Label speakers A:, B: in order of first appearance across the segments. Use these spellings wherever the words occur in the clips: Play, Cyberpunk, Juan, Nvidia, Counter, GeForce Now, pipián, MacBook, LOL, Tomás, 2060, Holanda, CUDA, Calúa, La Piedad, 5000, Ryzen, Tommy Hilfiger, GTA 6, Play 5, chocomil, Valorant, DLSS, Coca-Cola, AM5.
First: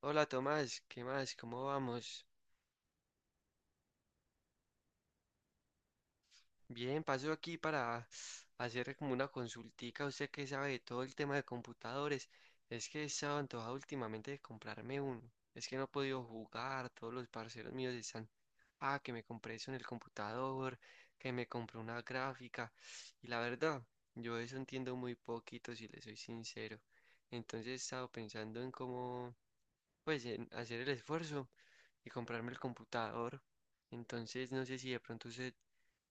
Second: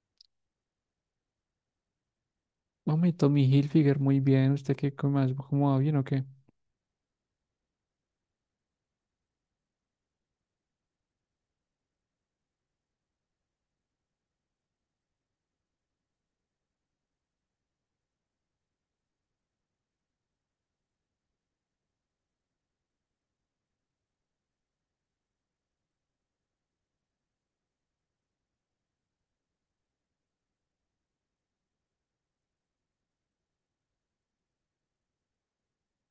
A: Hola Tomás, ¿qué más? ¿Cómo vamos?
B: Mami Tommy Hilfiger, muy bien. ¿Usted qué come más? ¿Cómo va bien o qué?
A: Bien, paso aquí para hacer como una consultica. Usted que sabe de todo el tema de computadores, es que he estado antojado últimamente de comprarme uno. Es que no he podido jugar, todos los parceros míos están, ah, que me compré eso en el computador, que me compré una gráfica. Y la verdad, yo de eso entiendo muy poquito, si le soy sincero. Entonces he estado pensando en cómo pues en hacer el esfuerzo y comprarme el computador. Entonces, no sé si de pronto usted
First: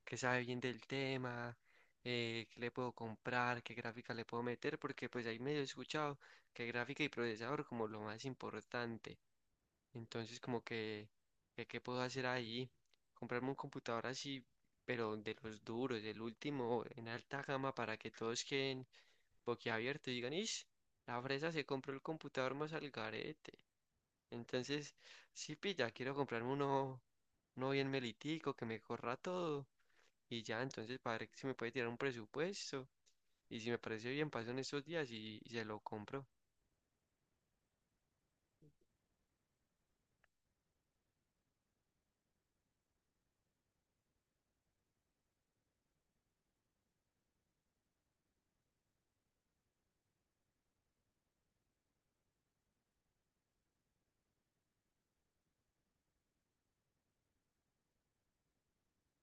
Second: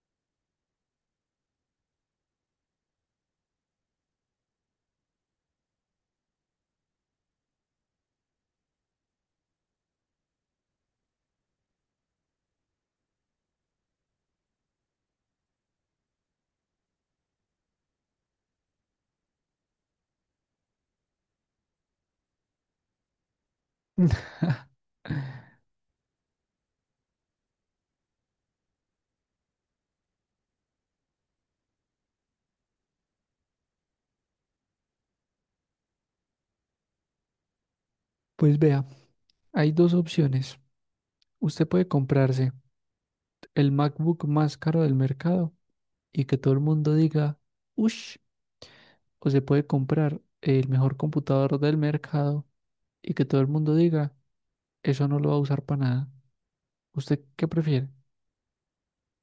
A: que sabe bien del tema, qué le puedo comprar, qué gráfica le puedo meter, porque pues ahí medio he escuchado que gráfica y procesador como lo más importante. Entonces, como que qué puedo hacer ahí, comprarme un computador así, pero de los duros, el último, en alta gama, para que todos queden boquiabiertos y digan, ish, la fresa se compró el computador más al garete. Entonces, sí, pilla, quiero comprarme uno, uno bien melitico, que me corra todo. Y ya, entonces, para ver si me puede tirar un presupuesto. Y si me parece bien, paso en estos días y se lo compro.
B: Pues vea, hay dos opciones. Usted puede comprarse el MacBook más caro del mercado y que todo el mundo diga, ush, o se puede comprar el mejor computador del mercado y que todo el mundo diga, eso no lo va a usar para nada. ¿Usted qué prefiere?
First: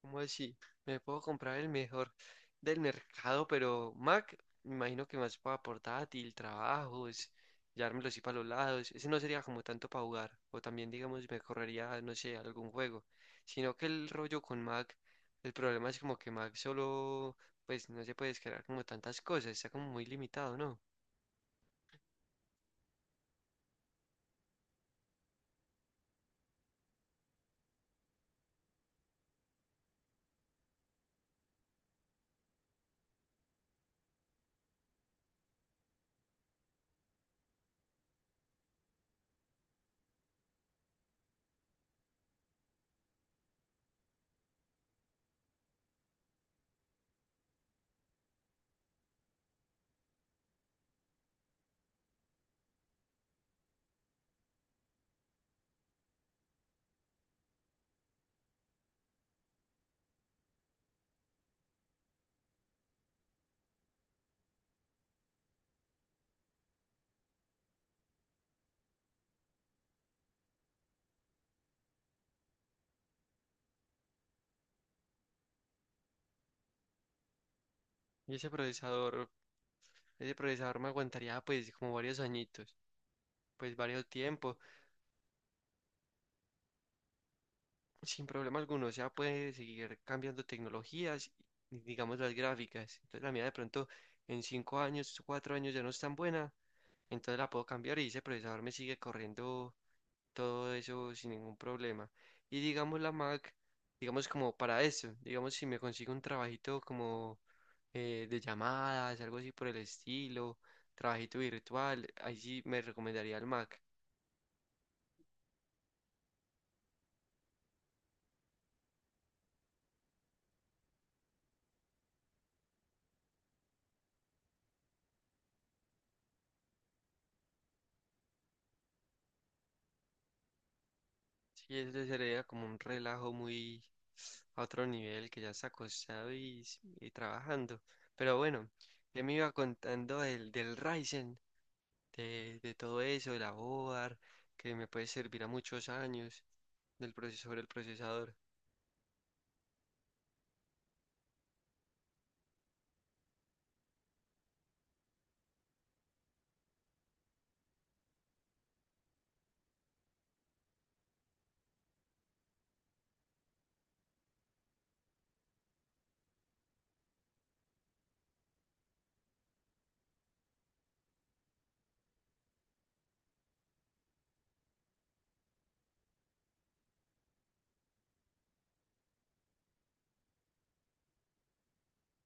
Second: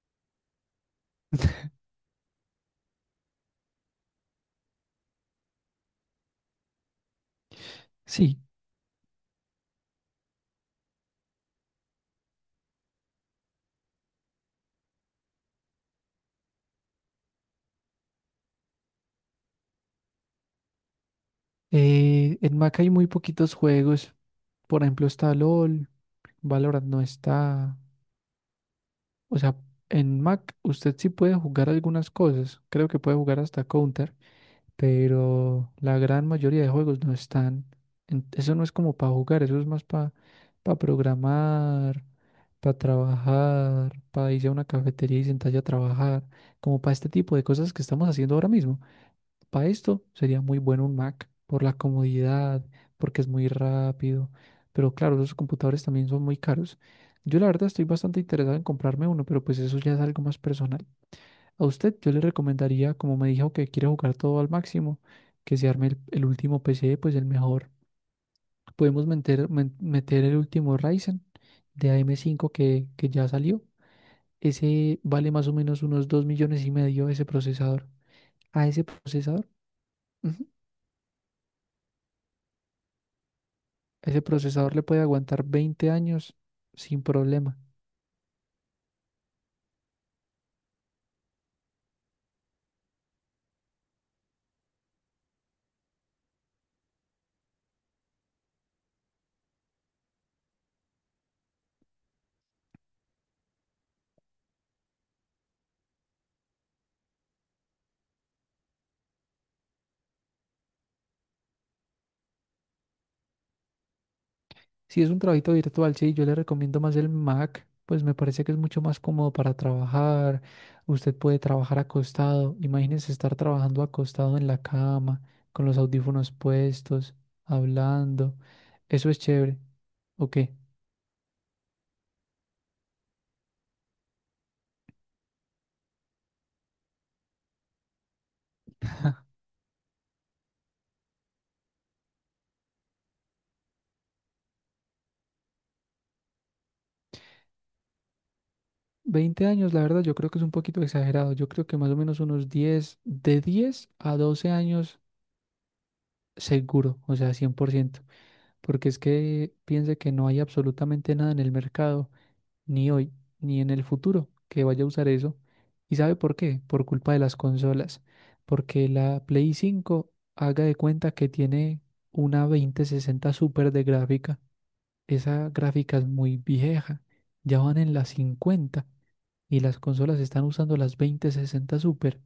A: ¿Cómo así? Me puedo comprar el mejor del mercado, pero Mac, me imagino que más para portátil, trabajos, llevármelo así para
B: Sí,
A: los lados. Ese no sería como tanto para jugar. O también, digamos, me correría, no sé, algún juego. Sino que el rollo con Mac, el problema es como que Mac solo, pues no se puede descargar como tantas cosas. Está como muy limitado, ¿no?
B: en Mac hay muy poquitos juegos. Por ejemplo, está LOL, Valorant no está. O sea, en Mac usted sí puede jugar algunas cosas, creo que puede jugar hasta Counter, pero la gran mayoría de juegos no están. Eso no es como para jugar, eso es más para programar, para trabajar, para irse a una cafetería y sentarse a trabajar, como para este tipo de cosas que estamos haciendo ahora mismo. Para esto sería muy bueno un Mac por la comodidad, porque es muy rápido, pero claro, los computadores también son muy caros. Yo la verdad estoy bastante interesado en comprarme uno, pero pues eso ya es algo más personal. A usted yo le recomendaría, como me dijo que quiere jugar todo al máximo, que se arme el último PC, pues el mejor. Podemos meter el último Ryzen de AM5 que ya salió. Ese vale más o menos unos 2,5 millones ese procesador.
A: Y
B: A ese procesador.
A: ese
B: Ujú.
A: procesador me aguantaría pues como varios añitos, pues varios
B: Ese
A: tiempos.
B: procesador le puede aguantar 20 años sin problema.
A: Sin problema alguno, o sea, puede seguir cambiando tecnologías, y, digamos las gráficas. Entonces la mía de pronto en cinco años, cuatro años ya no es tan buena, entonces la puedo cambiar y ese procesador me sigue corriendo todo eso sin ningún problema. Y digamos la Mac, digamos como para eso, digamos si me consigo un trabajito como de llamadas, algo así por el estilo, trabajito virtual, ahí sí me recomendaría el Mac.
B: Si es un trabajito virtual, sí, yo le recomiendo más el Mac, pues me parece que es mucho más cómodo para trabajar. Usted puede trabajar acostado. Imagínese estar trabajando acostado en la cama, con los audífonos puestos, hablando. Eso es chévere. ¿O qué?
A: Sí, eso sería como un relajo muy a otro nivel que ya está acostado y trabajando. Pero bueno, ya me iba contando del Ryzen, de todo eso, de la board, que me puede servir a muchos años, del procesador el procesador.
B: 20 años, la verdad, yo creo que es un poquito exagerado. Yo creo que más o menos unos 10, de 10 a 12 años seguro, o sea, 100%. Porque es que piense que no hay absolutamente nada en el mercado, ni hoy, ni en el futuro, que vaya a usar eso. ¿Y sabe por qué? Por culpa de las consolas, porque la Play 5 haga de cuenta que tiene una 2060 super de gráfica. Esa gráfica es muy vieja, ya van en las 50 y las consolas están usando las 2060 Super.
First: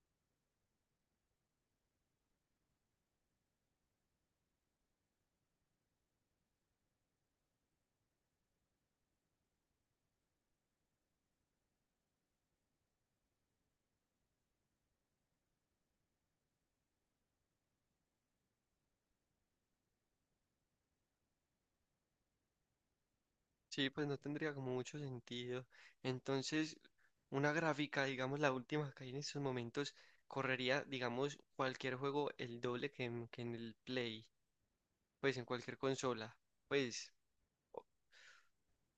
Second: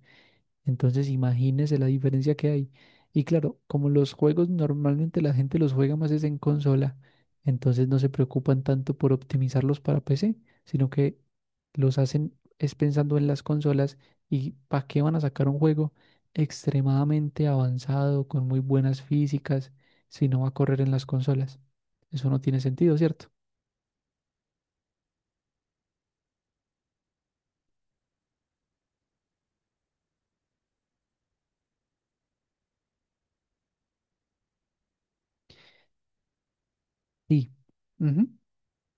B: Entonces, imagínese la diferencia que hay. Y claro, como los juegos normalmente la gente los juega más es en consola, entonces no se preocupan tanto por optimizarlos para PC, sino que los hacen es pensando en las consolas y para qué van a sacar un juego extremadamente avanzado, con muy buenas físicas, si no va a correr en las consolas. Eso no tiene sentido, ¿cierto?
A: Sí, pues no tendría como mucho sentido. Entonces, una gráfica, digamos la última que hay en estos momentos, correría, digamos, cualquier juego el doble que en el Play, pues en cualquier consola. Pues.
B: Sí. Ujú.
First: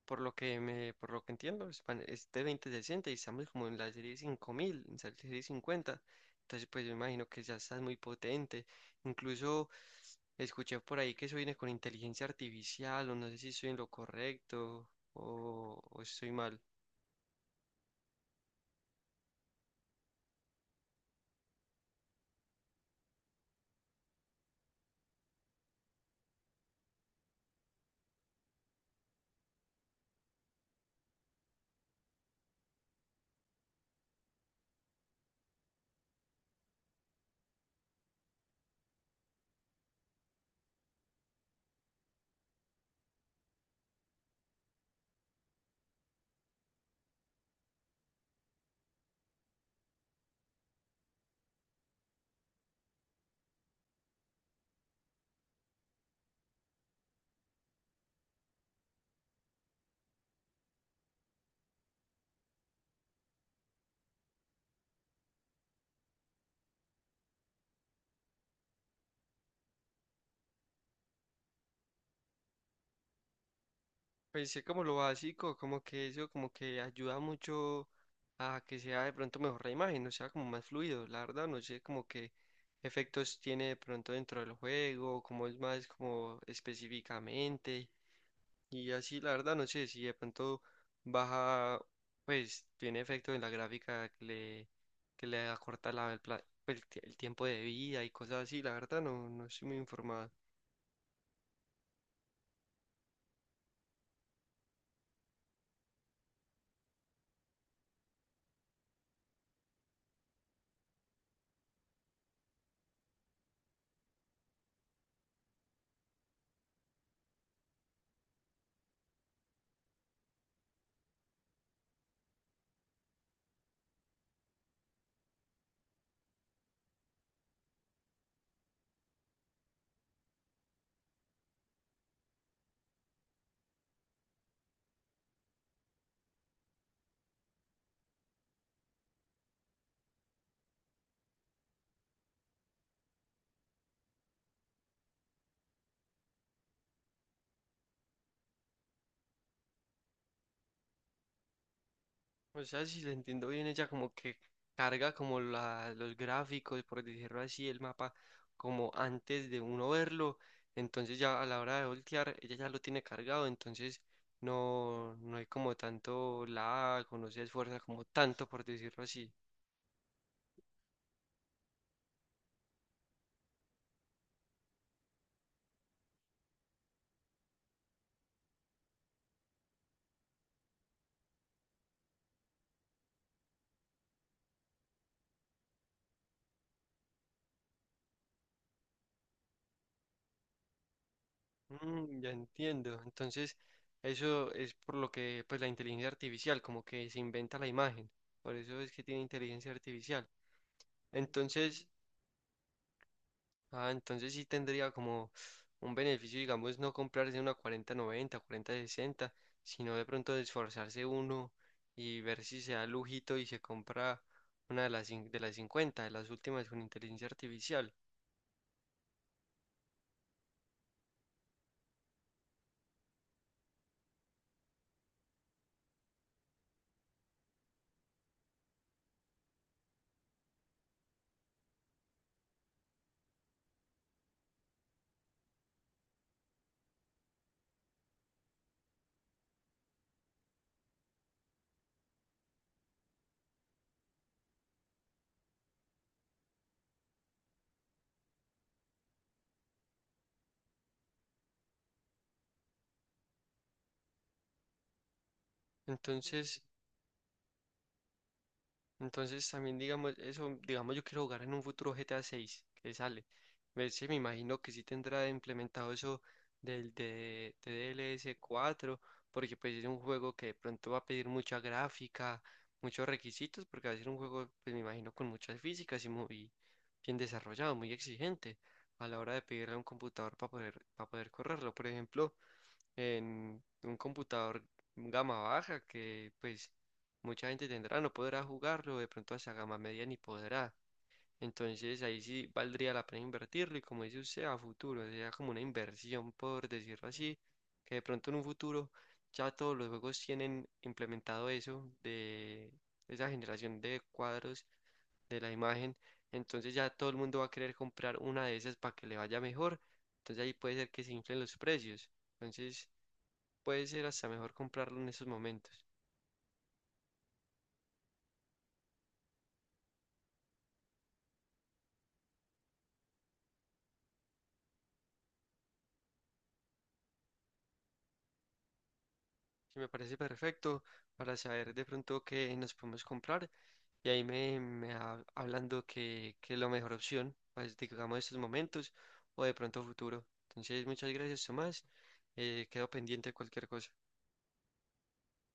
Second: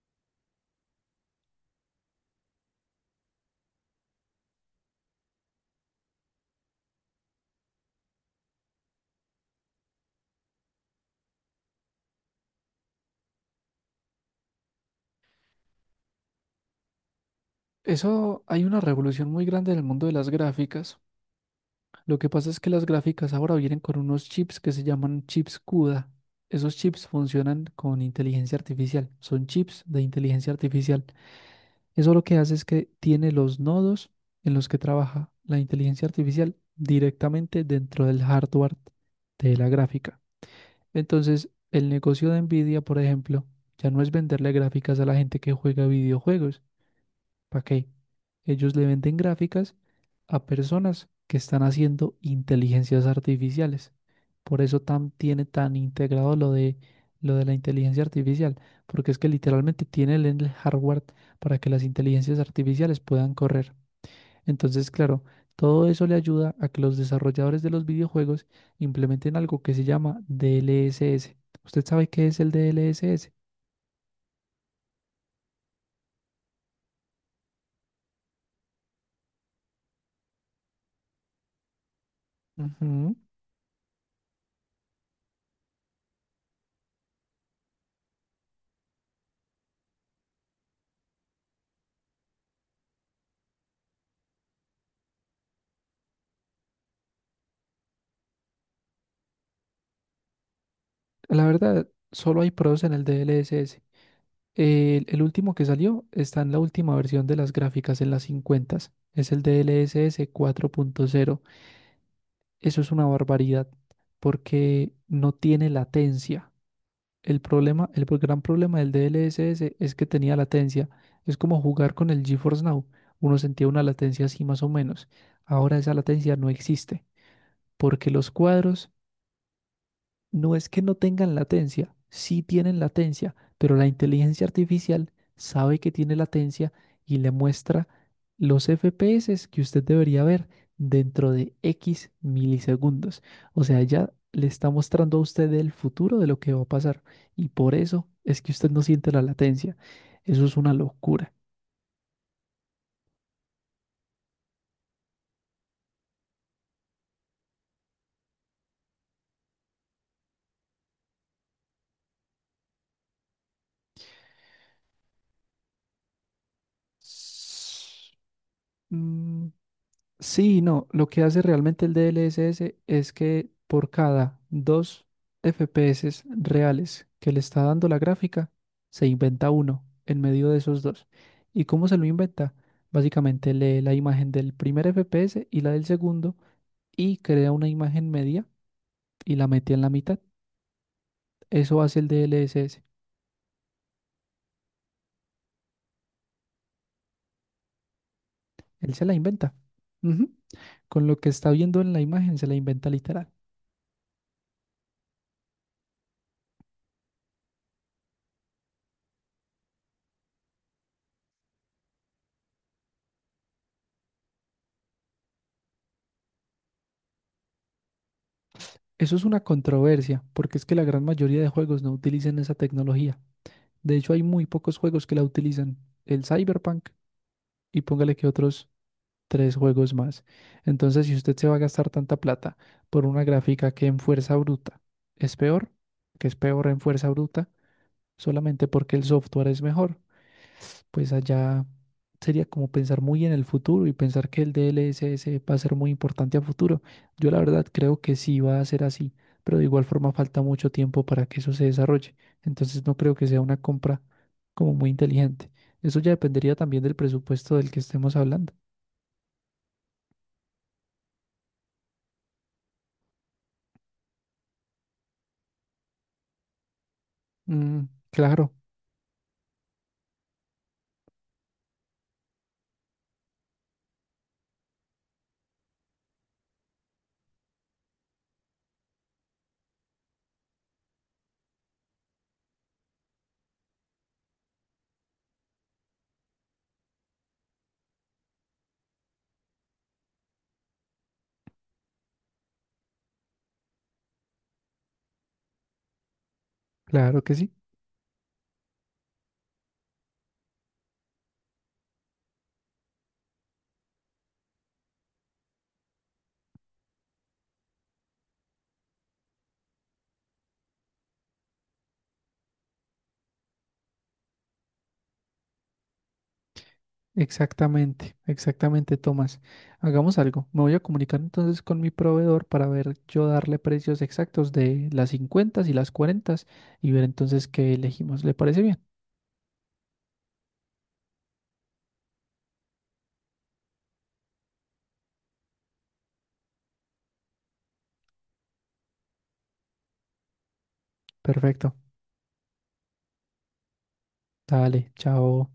A: Por lo que entiendo, es, es de 2060 y estamos como en la serie 5000, en la serie 50. Entonces, pues yo imagino que ya estás muy potente. Incluso escuché por ahí que eso viene con inteligencia artificial, o no sé si estoy en lo correcto o estoy mal.
B: Eso hay una revolución muy grande en el mundo de las gráficas. Lo que pasa es que las gráficas ahora vienen con unos chips que se llaman chips CUDA. Esos chips funcionan con inteligencia artificial, son chips de inteligencia artificial. Eso lo que hace es que tiene los nodos en los que trabaja la inteligencia artificial directamente dentro del hardware de la gráfica. Entonces, el negocio de Nvidia, por ejemplo, ya no es venderle gráficas a la gente que juega videojuegos. ¿Para qué? Ellos le venden gráficas a personas que están haciendo inteligencias artificiales. Por eso tiene tan integrado lo de la inteligencia artificial, porque es que literalmente tiene el hardware para que las inteligencias artificiales puedan correr. Entonces, claro, todo eso le ayuda a que los desarrolladores de los videojuegos implementen algo que se llama DLSS. ¿Usted sabe qué es el DLSS?
A: Pues sí, como lo básico, como que eso, como que ayuda mucho a que sea de pronto mejor la imagen, o sea, como más fluido, la verdad, no sé como qué
B: Ujú.
A: efectos tiene de pronto dentro del juego, como es más como específicamente, y así, la verdad, no sé si de pronto baja, pues tiene efecto en la gráfica que le acorta la, el, el tiempo de vida y cosas así, la verdad, no estoy muy informado.
B: La verdad, solo hay pros en el DLSS. El último que salió está en la última versión de las gráficas, en las 50. Es el DLSS 4.0. Eso es una barbaridad porque no tiene latencia. El problema, gran problema del DLSS es que tenía latencia. Es como jugar con el GeForce Now. Uno sentía una latencia así más o menos. Ahora esa latencia no existe porque los cuadros, no es que no tengan latencia, sí tienen latencia, pero la inteligencia artificial sabe que tiene latencia y le muestra los FPS que usted debería ver dentro de X milisegundos. O sea, ya le está mostrando a usted el futuro de lo que va a pasar y por eso es que usted no siente la latencia. Eso es una locura.
A: O sea, si la entiendo bien, ella como que carga como la, los gráficos, por decirlo así, el mapa como antes de uno verlo. Entonces ya a la hora de voltear, ella ya lo tiene cargado, entonces no hay como tanto lag o no se esfuerza como
B: S-
A: tanto, por decirlo así.
B: Mm, Sí, no, lo que hace realmente el DLSS es que por cada dos FPS reales que le está dando la gráfica, se inventa uno en medio de esos dos. ¿Y cómo se lo inventa? Básicamente lee la imagen del primer FPS y la del segundo y crea una imagen media y la mete en la mitad. Eso hace el
A: Mm, ya
B: DLSS.
A: entiendo. Entonces, eso es por lo que pues la inteligencia artificial, como que se inventa la imagen. Por eso es
B: Él
A: que
B: se la
A: tiene
B: inventa.
A: inteligencia artificial.
B: Ujú. Con lo que está viendo
A: Entonces,
B: en la imagen se la inventa literal.
A: ah, entonces sí tendría como un beneficio, digamos, no comprarse una cuarenta noventa, cuarenta sesenta, sino de pronto de esforzarse uno y ver si se da lujito y se compra una de las, de las 50, de las últimas con inteligencia artificial.
B: Eso es una controversia, porque es que la gran mayoría de juegos no utilizan esa tecnología. De hecho, hay muy pocos juegos que la utilizan. El Cyberpunk y póngale que otros tres juegos más. Entonces, si usted se va a gastar tanta plata por una gráfica que en fuerza bruta es peor, que es peor en fuerza bruta, solamente porque el software es mejor, pues allá sería como pensar muy en el futuro y pensar que el DLSS va a ser muy importante a futuro. Yo la verdad creo que sí va a ser así, pero de igual forma falta mucho tiempo para que eso se desarrolle. Entonces no creo que sea una compra como muy inteligente. Eso ya dependería
A: Entonces
B: también del presupuesto del que estemos hablando.
A: Entonces también digamos eso, digamos yo quiero jugar en un futuro GTA 6 que sale. Me, sí, me imagino que sí tendrá implementado eso
B: Mm,
A: DLS
B: claro,
A: 4 porque pues es un juego que de pronto va a pedir mucha gráfica, muchos requisitos, porque va a ser un juego, pues me imagino, con muchas físicas y muy bien desarrollado, muy exigente a la hora de pedirle a un computador para poder correrlo. Por ejemplo, en un computador gama baja que pues mucha gente tendrá, no podrá jugarlo, de pronto hacia gama media ni podrá. Entonces ahí sí valdría la pena invertirlo y como dice usted, a futuro, sería como una inversión, por decirlo
B: claro que
A: así,
B: sí.
A: que de pronto en un futuro ya todos los juegos tienen implementado eso de esa generación de cuadros de la imagen, entonces ya todo el mundo va a querer comprar una de esas para que le vaya mejor, entonces ahí puede ser que se inflen los precios. Entonces, puede ser hasta mejor comprarlo en esos momentos.
B: Exactamente, exactamente, Tomás. Hagamos algo. Me voy a comunicar entonces con mi proveedor para ver yo darle precios exactos de las 50 y las 40 y ver entonces qué elegimos. ¿Le parece bien?
A: Sí, me parece perfecto para saber de pronto qué nos podemos comprar y ahí hablando que es la mejor opción, pues, digamos, estos momentos o de pronto futuro. Entonces, muchas gracias,
B: Perfecto.
A: Tomás. Quedo pendiente de cualquier cosa.
B: Dale, chao.